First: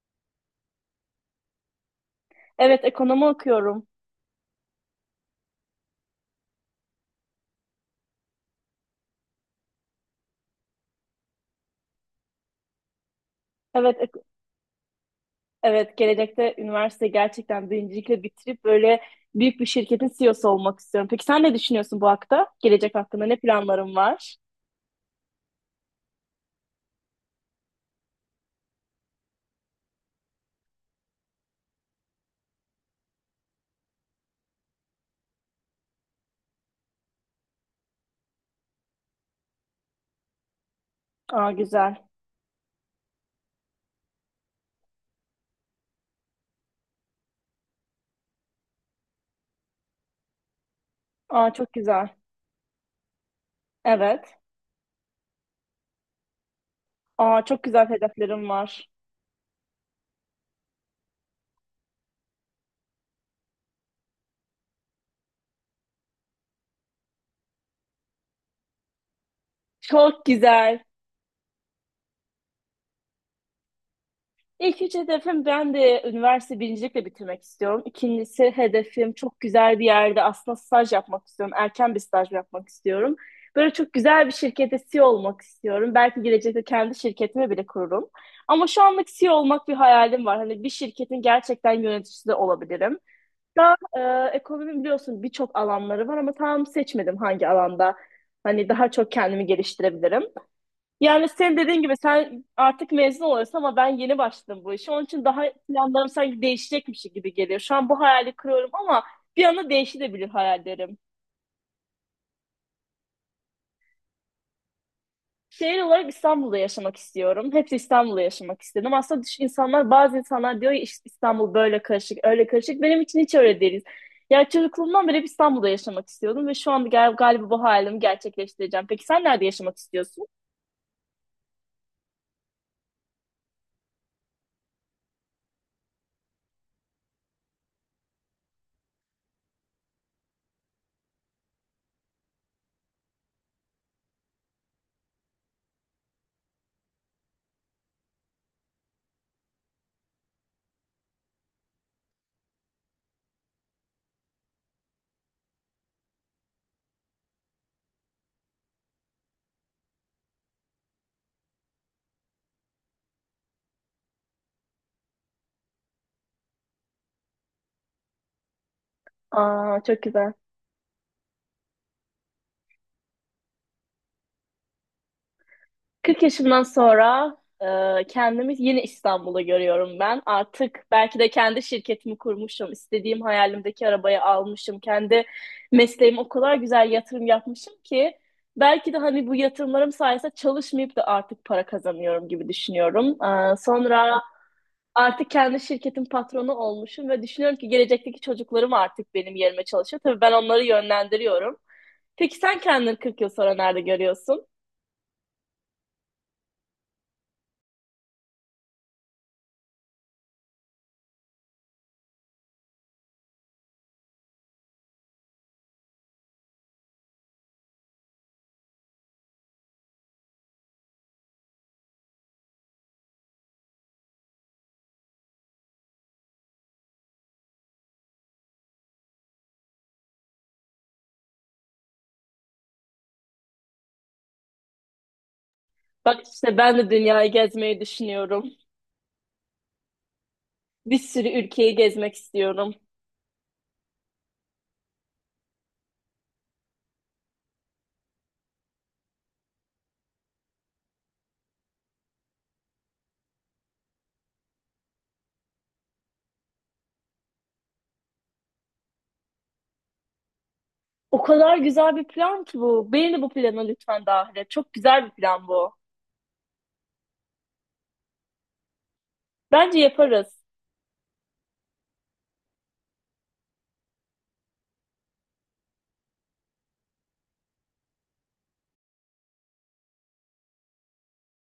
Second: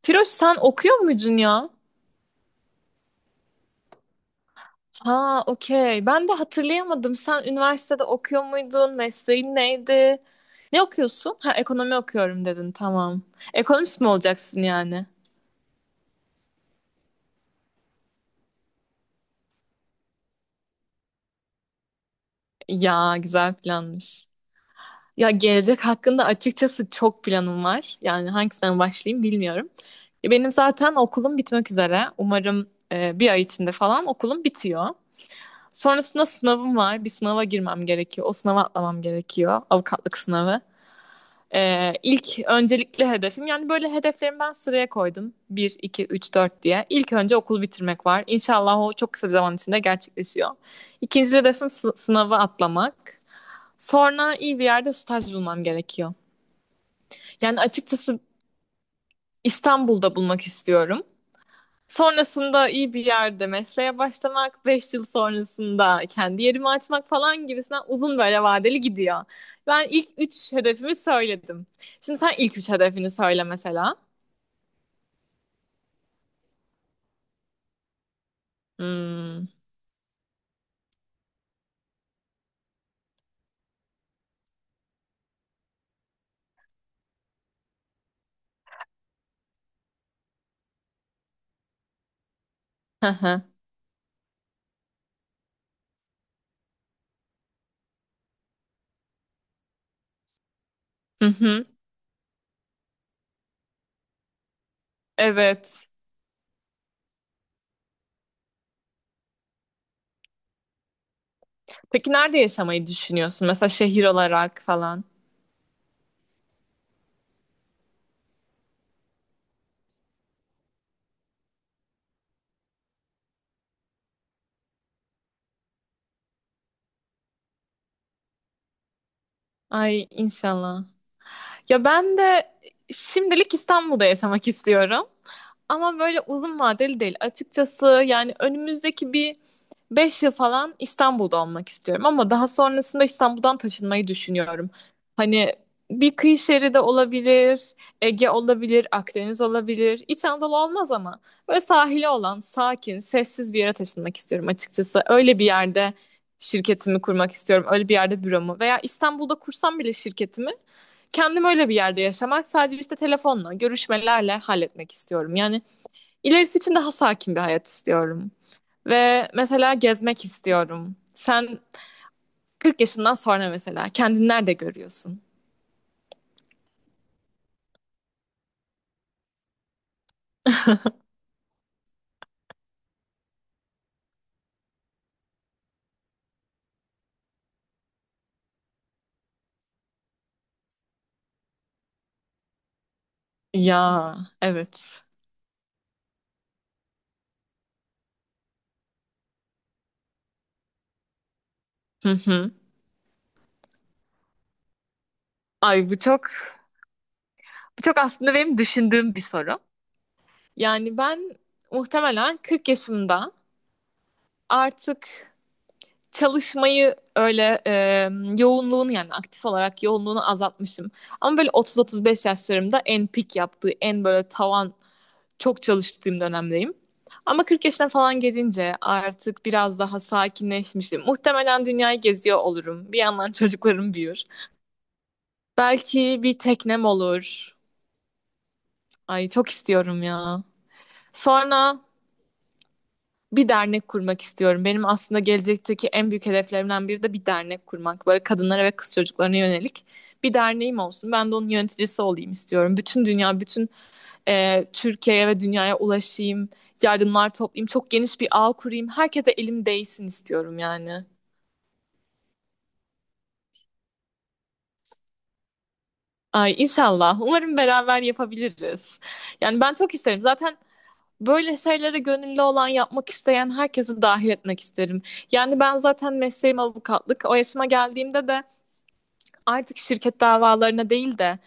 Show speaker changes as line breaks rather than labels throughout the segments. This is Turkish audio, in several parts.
Firoş sen okuyor muydun ya?
Evet, ekonomi okuyorum.
Ha, okey. Ben de hatırlayamadım. Sen üniversitede okuyor muydun? Mesleğin neydi? Ne okuyorsun? Ha, ekonomi okuyorum dedin. Tamam. Ekonomist
Evet,
mi
ek-
olacaksın yani?
evet, gelecekte üniversite gerçekten birincilikle bitirip böyle büyük bir şirketin CEO'su olmak istiyorum. Peki sen ne düşünüyorsun bu hakta? Gelecek
Ya,
hakkında ne
güzel
planların
planmış.
var?
Ya gelecek hakkında açıkçası çok planım var. Yani hangisinden başlayayım bilmiyorum. Ya, benim zaten okulum bitmek üzere. Umarım bir ay içinde falan okulum bitiyor. Sonrasında sınavım var. Bir sınava girmem gerekiyor. O sınava atlamam gerekiyor. Avukatlık sınavı.
Aa güzel.
İlk öncelikli hedefim yani böyle hedeflerimi ben sıraya koydum: bir, iki, üç, 4 diye. İlk önce okul bitirmek var. İnşallah o çok kısa bir zaman içinde gerçekleşiyor. İkinci
Aa
hedefim
çok güzel.
sınavı atlamak. Sonra
Evet.
iyi bir yerde staj bulmam gerekiyor.
Aa
Yani
çok güzel
açıkçası
hedeflerim var.
İstanbul'da bulmak istiyorum. Sonrasında iyi bir yerde mesleğe başlamak, 5 yıl sonrasında kendi yerimi açmak falan gibisinden uzun böyle vadeli gidiyor. Ben ilk
Çok
3
güzel.
hedefimi söyledim. Şimdi sen ilk 3 hedefini söyle mesela.
İlk üç hedefim ben de üniversite birincilikle bitirmek istiyorum. İkincisi hedefim çok
Hmm.
güzel bir yerde aslında staj yapmak istiyorum. Erken bir staj yapmak istiyorum. Böyle çok güzel bir şirkette CEO olmak istiyorum. Belki gelecekte kendi şirketimi bile kururum. Ama şu anlık CEO olmak bir hayalim var. Hani bir şirketin gerçekten yöneticisi de olabilirim.
Hı hı.
Daha ekonomi biliyorsun birçok alanları var ama tam seçmedim hangi alanda. Hani daha çok kendimi geliştirebilirim.
Hı
Yani sen
hı.
dediğin gibi sen artık mezun oluyorsun ama ben yeni başladım bu işe. Onun için daha
Evet.
planlarım sanki değişecekmiş gibi geliyor. Şu an bu hayali kırıyorum ama bir anda değişebilir hayallerim.
Peki nerede yaşamayı düşünüyorsun? Mesela şehir olarak falan.
Şehir olarak İstanbul'da yaşamak istiyorum. Hep İstanbul'da yaşamak istedim. Aslında insanlar, bazı insanlar diyor ya "İşte İstanbul böyle karışık, öyle karışık." Benim için hiç öyle değil. Yani çocukluğumdan beri hep İstanbul'da yaşamak istiyordum ve şu anda galiba bu hayalimi gerçekleştireceğim. Peki sen nerede yaşamak
Ay
istiyorsun?
inşallah. Ya ben de şimdilik İstanbul'da yaşamak istiyorum. Ama böyle uzun vadeli değil. Açıkçası yani önümüzdeki bir 5 yıl falan İstanbul'da olmak istiyorum. Ama daha sonrasında İstanbul'dan taşınmayı düşünüyorum. Hani bir kıyı şeridi olabilir, Ege olabilir, Akdeniz olabilir. İç Anadolu olmaz ama böyle sahili olan, sakin, sessiz bir yere taşınmak istiyorum açıkçası. Öyle bir yerde şirketimi kurmak istiyorum. Öyle bir yerde büromu, veya İstanbul'da kursam bile şirketimi kendim öyle bir yerde yaşamak, sadece işte telefonla, görüşmelerle halletmek istiyorum. Yani ilerisi için daha sakin bir hayat istiyorum. Ve mesela
Aa, çok
gezmek
güzel.
istiyorum. Sen 40 yaşından sonra mesela kendini nerede görüyorsun?
40 yaşımdan sonra kendimi yine İstanbul'da görüyorum ben. Artık belki de kendi şirketimi kurmuşum, istediğim hayalimdeki arabayı almışım, kendi mesleğime o kadar güzel yatırım yapmışım ki belki de hani bu yatırımlarım sayesinde çalışmayıp da artık para kazanıyorum gibi düşünüyorum.
Ya,
Sonra
evet.
artık kendi şirketin patronu olmuşum ve düşünüyorum ki gelecekteki çocuklarım artık benim yerime çalışıyor. Tabii ben onları yönlendiriyorum.
Hı
Peki
hı.
sen kendini 40 yıl sonra nerede görüyorsun?
Ay bu çok aslında benim düşündüğüm bir soru. Yani ben muhtemelen 40 yaşımda artık çalışmayı öyle yoğunluğunu, yani aktif olarak yoğunluğunu azaltmışım. Ama böyle 30-35 yaşlarımda en pik yaptığı, en böyle tavan çok çalıştığım dönemdeyim. Ama 40 yaşına falan gelince artık biraz daha sakinleşmişim. Muhtemelen dünyayı geziyor olurum. Bir yandan çocuklarım büyür. Belki
Bak
bir
işte ben
teknem
de dünyayı
olur.
gezmeyi düşünüyorum.
Ay çok istiyorum ya.
Bir sürü ülkeyi
Sonra
gezmek istiyorum.
bir dernek kurmak istiyorum. Benim aslında gelecekteki en büyük hedeflerimden biri de bir dernek kurmak. Böyle kadınlara ve kız çocuklarına yönelik bir derneğim olsun. Ben de onun yöneticisi olayım istiyorum. Bütün dünya, bütün Türkiye'ye ve dünyaya ulaşayım, yardımlar toplayayım, çok geniş bir ağ kurayım. Herkese elim değsin istiyorum yani.
O kadar güzel bir plan ki bu. Beni de bu plana lütfen dahil et. Çok güzel bir plan bu.
Ay inşallah. Umarım beraber yapabiliriz. Yani ben
Bence
çok isterim.
yaparız.
Zaten böyle şeylere gönüllü olan, yapmak isteyen herkesi dahil etmek isterim. Yani ben zaten mesleğim avukatlık. O yaşıma geldiğimde de artık şirket davalarına değil de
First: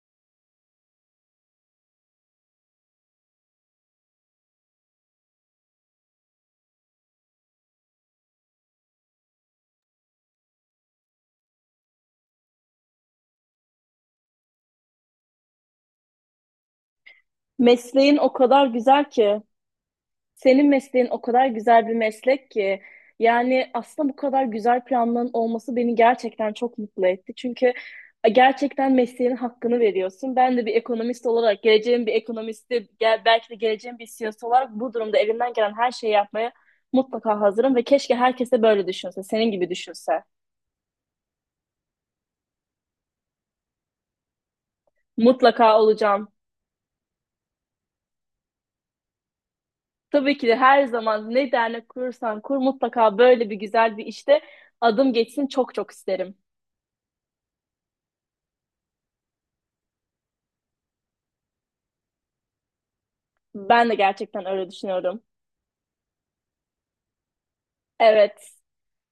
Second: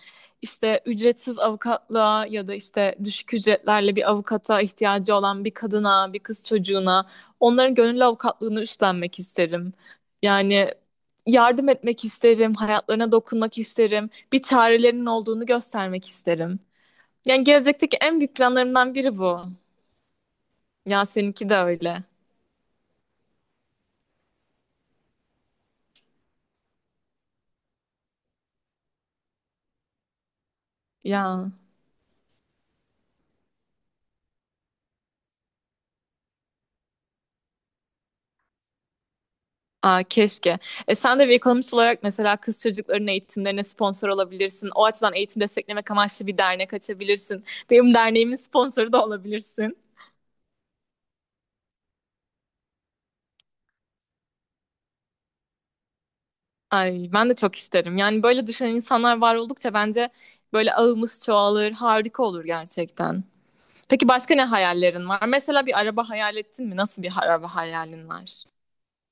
işte ücretsiz avukatlığa ya da işte düşük ücretlerle bir avukata ihtiyacı olan bir kadına, bir kız çocuğuna onların gönüllü avukatlığını üstlenmek isterim. Yani yardım etmek isterim, hayatlarına dokunmak isterim, bir çarelerinin olduğunu göstermek isterim. Yani gelecekteki
Mesleğin
en
o
büyük
kadar
planlarımdan
güzel
biri bu.
ki. Senin
Ya
mesleğin o kadar
seninki de
güzel bir
öyle.
meslek ki yani aslında bu kadar güzel planların olması beni gerçekten çok mutlu etti. Çünkü gerçekten mesleğinin hakkını veriyorsun. Ben de bir ekonomist
Ya.
olarak, geleceğim bir ekonomisti, belki de geleceğim bir CEO'su olarak bu durumda elimden gelen her şeyi yapmaya mutlaka hazırım ve keşke herkes de böyle düşünse, senin gibi
Aa,
düşünse.
keşke. E, sen de bir ekonomist olarak mesela kız çocukların eğitimlerine sponsor olabilirsin. O açıdan eğitim
Mutlaka
desteklemek amaçlı
olacağım.
bir dernek açabilirsin. Benim derneğimin sponsoru da olabilirsin.
Tabii ki de her zaman ne dernek kurursan kur mutlaka böyle bir güzel bir işte adım geçsin çok çok isterim.
Ay, ben de çok isterim. Yani böyle düşünen insanlar var oldukça bence böyle ağımız çoğalır, harika olur gerçekten.
Ben de
Peki başka ne
gerçekten öyle
hayallerin var?
düşünüyorum.
Mesela bir araba hayal ettin mi? Nasıl bir araba hayalin var?
Evet.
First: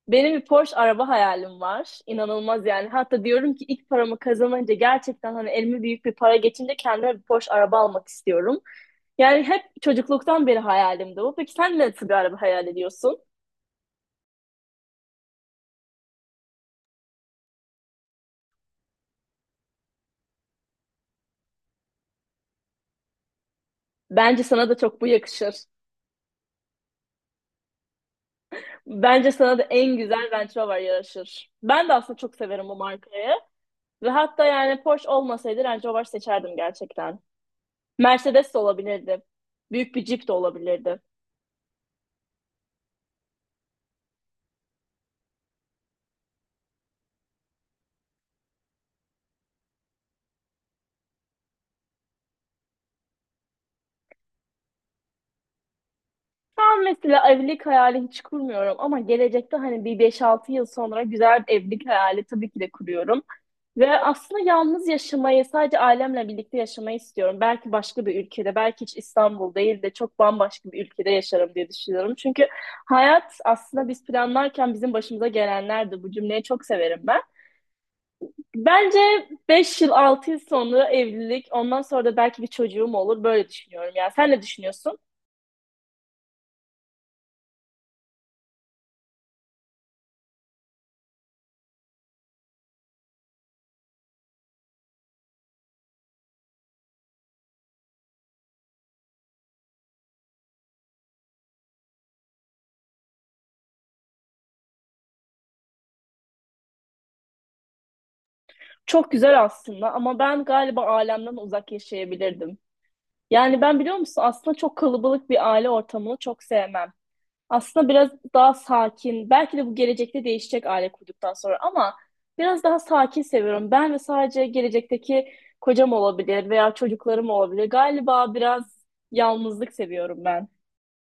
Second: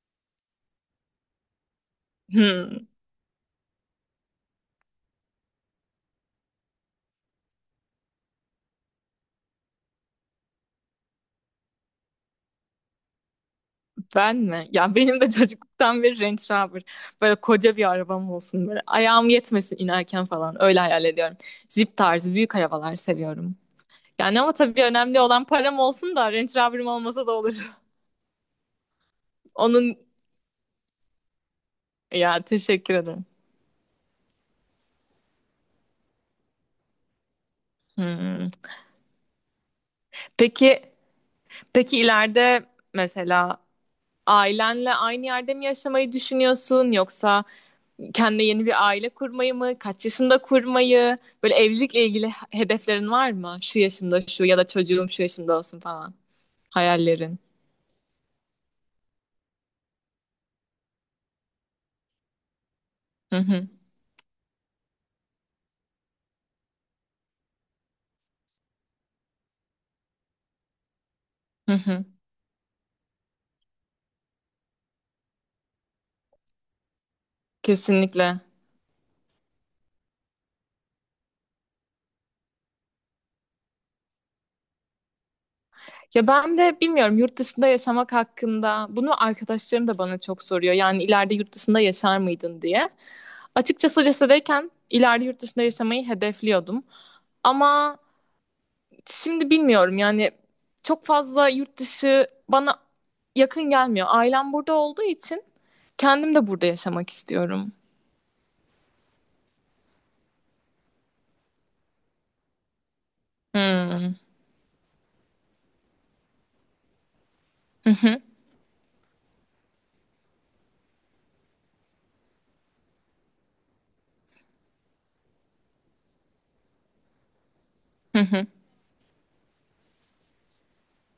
Benim bir Porsche araba hayalim var. İnanılmaz
Hmm.
yani. Hatta diyorum ki ilk paramı kazanınca gerçekten hani elime büyük bir para geçince kendime bir Porsche araba almak istiyorum. Yani hep çocukluktan beri hayalimdi bu. Peki sen nasıl bir araba hayal ediyorsun?
Ben mi? Ya benim de çocukluktan beri Range Rover. Böyle koca bir arabam olsun böyle. Ayağım yetmesin inerken falan. Öyle hayal ediyorum. Jeep tarzı büyük arabalar seviyorum. Yani
Bence
ama
sana da
tabii
çok bu
önemli olan
yakışır.
param olsun, da Range Rover'ım olmasa da olur.
Bence sana da
Onun,
en güzel Range Rover yaraşır. Ben de aslında çok
ya
severim bu
teşekkür ederim.
markayı. Ve hatta yani Porsche olmasaydı Range Rover seçerdim gerçekten.
Hmm.
Mercedes de olabilirdi. Büyük bir Jeep de
Peki
olabilirdi.
peki ileride mesela ailenle aynı yerde mi yaşamayı düşünüyorsun, yoksa kendine yeni bir aile kurmayı mı? Kaç yaşında kurmayı? Böyle evlilikle ilgili hedeflerin var mı? Şu yaşımda şu, ya da çocuğum şu yaşımda olsun falan.
Şu an mesela
Hayallerin.
evlilik hayali hiç kurmuyorum ama gelecekte hani bir beş altı yıl sonra güzel bir evlilik hayali tabii ki de kuruyorum.
Hı hı.
Ve aslında yalnız yaşamayı, sadece ailemle birlikte yaşamayı istiyorum. Belki başka bir ülkede, belki hiç İstanbul değil de çok bambaşka bir ülkede yaşarım diye
Hı hı.
düşünüyorum. Çünkü hayat aslında biz planlarken bizim başımıza gelenlerdi. Bu cümleyi çok severim ben.
Kesinlikle.
Bence 5 yıl 6 yıl sonra evlilik ondan sonra da belki bir çocuğum olur böyle düşünüyorum. Yani sen ne düşünüyorsun?
Ya ben de bilmiyorum yurt dışında yaşamak hakkında, bunu arkadaşlarım da bana çok soruyor. Yani ileride yurt dışında yaşar mıydın diye. Açıkçası lisedeyken ileride yurt dışında yaşamayı hedefliyordum. Ama şimdi bilmiyorum yani, çok fazla yurt dışı bana yakın gelmiyor. Ailem burada olduğu için kendim de burada yaşamak istiyorum.
Çok güzel aslında ama ben galiba ailemden uzak yaşayabilirdim. Yani ben biliyor
Hmm.
musun aslında çok kalabalık bir aile ortamını çok sevmem. Aslında biraz daha sakin belki de bu gelecekte değişecek aile kurduktan sonra ama biraz daha sakin seviyorum. Ben ve sadece gelecekteki kocam olabilir veya çocuklarım olabilir.
Hı
Galiba
hı.
biraz yalnızlık seviyorum ben.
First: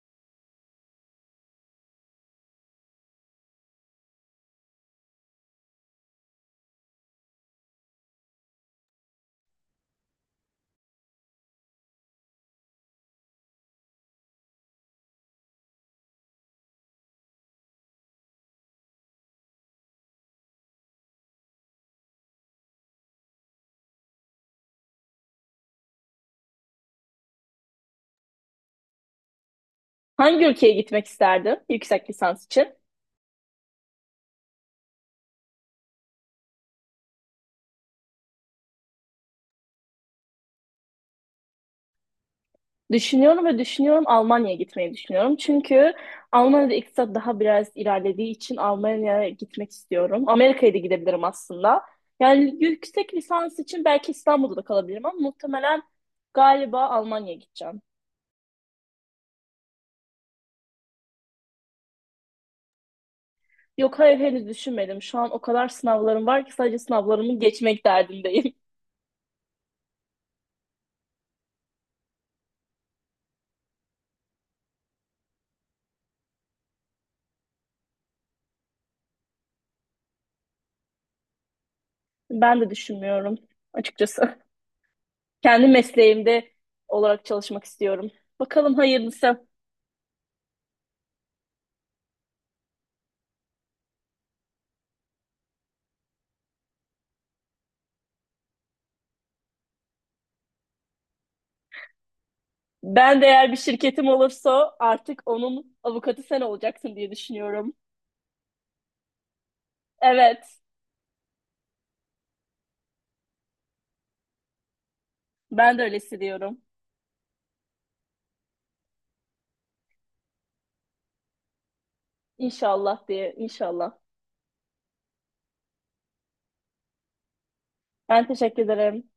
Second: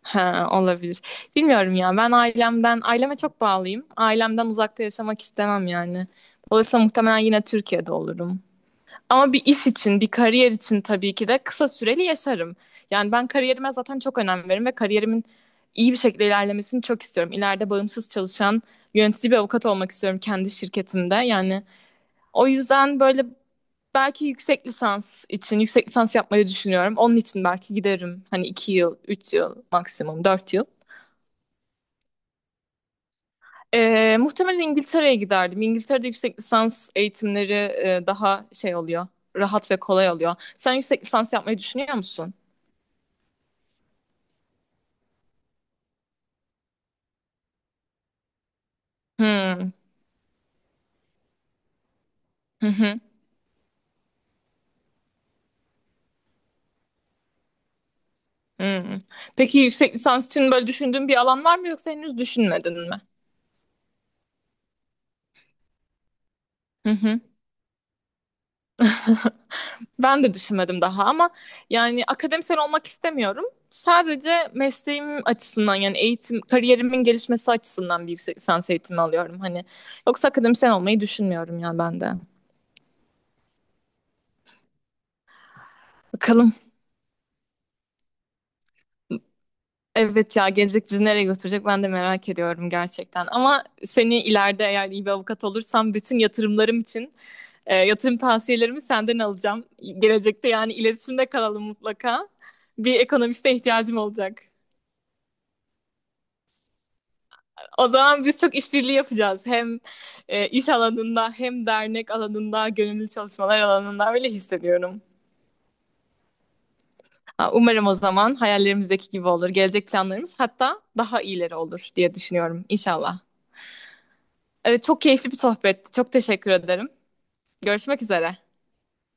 Ha, olabilir. Bilmiyorum ya. Ben ailemden, aileme çok bağlıyım. Ailemden uzakta yaşamak istemem yani. Dolayısıyla muhtemelen yine Türkiye'de olurum. Ama bir iş için, bir kariyer için tabii ki de kısa süreli yaşarım. Yani ben kariyerime zaten çok önem veririm ve kariyerimin iyi bir şekilde ilerlemesini çok istiyorum. İleride bağımsız çalışan, yönetici bir avukat olmak istiyorum kendi şirketimde. Yani o yüzden böyle belki yüksek lisans için, yüksek lisans yapmayı düşünüyorum. Onun için belki giderim. Hani 2 yıl, 3 yıl maksimum,
Hangi
4 yıl.
ülkeye gitmek isterdim yüksek lisans için?
Muhtemelen İngiltere'ye giderdim. İngiltere'de yüksek lisans eğitimleri daha şey oluyor, rahat ve kolay oluyor. Sen yüksek lisans yapmayı düşünüyor musun?
Düşünüyorum ve düşünüyorum Almanya'ya gitmeyi düşünüyorum. Çünkü Almanya'da iktisat daha biraz ilerlediği için Almanya'ya
Hmm.
gitmek istiyorum. Amerika'ya da gidebilirim aslında. Yani
Hı hı.
yüksek lisans için belki İstanbul'da da kalabilirim ama muhtemelen galiba Almanya'ya gideceğim.
Hmm. Peki yüksek lisans için böyle düşündüğün bir alan var mı, yoksa henüz düşünmedin mi?
Yok hayır henüz düşünmedim. Şu an o kadar sınavlarım var ki sadece
Hı hı.
sınavlarımı geçmek derdindeyim.
Ben de düşünmedim daha, ama yani akademisyen olmak istemiyorum. Sadece mesleğim açısından yani eğitim, kariyerimin gelişmesi açısından bir yüksek lisans eğitimi alıyorum hani. Yoksa akademisyen olmayı düşünmüyorum yani ben de.
Ben de düşünmüyorum açıkçası. Kendi
Bakalım.
mesleğimde olarak çalışmak istiyorum. Bakalım hayırlısı.
Evet ya, gelecek bizi nereye götürecek ben de merak ediyorum gerçekten. Ama seni ileride, eğer iyi bir avukat olursam bütün yatırımlarım için yatırım tavsiyelerimi senden alacağım. Gelecekte yani iletişimde kalalım mutlaka. Bir
Ben de eğer
ekonomiste
bir
ihtiyacım
şirketim
olacak.
olursa artık onun avukatı sen olacaksın diye düşünüyorum.
O zaman biz çok işbirliği yapacağız. Hem
Evet,
iş alanında, hem dernek alanında, gönüllü çalışmalar alanında öyle hissediyorum.
ben de öyle hissediyorum.
Ha, umarım o zaman hayallerimizdeki gibi olur. Gelecek planlarımız hatta daha iyileri olur diye düşünüyorum
İnşallah
inşallah.
diye, inşallah.
Evet, çok keyifli bir sohbetti. Çok teşekkür ederim. Görüşmek
Ben
üzere.
teşekkür ederim.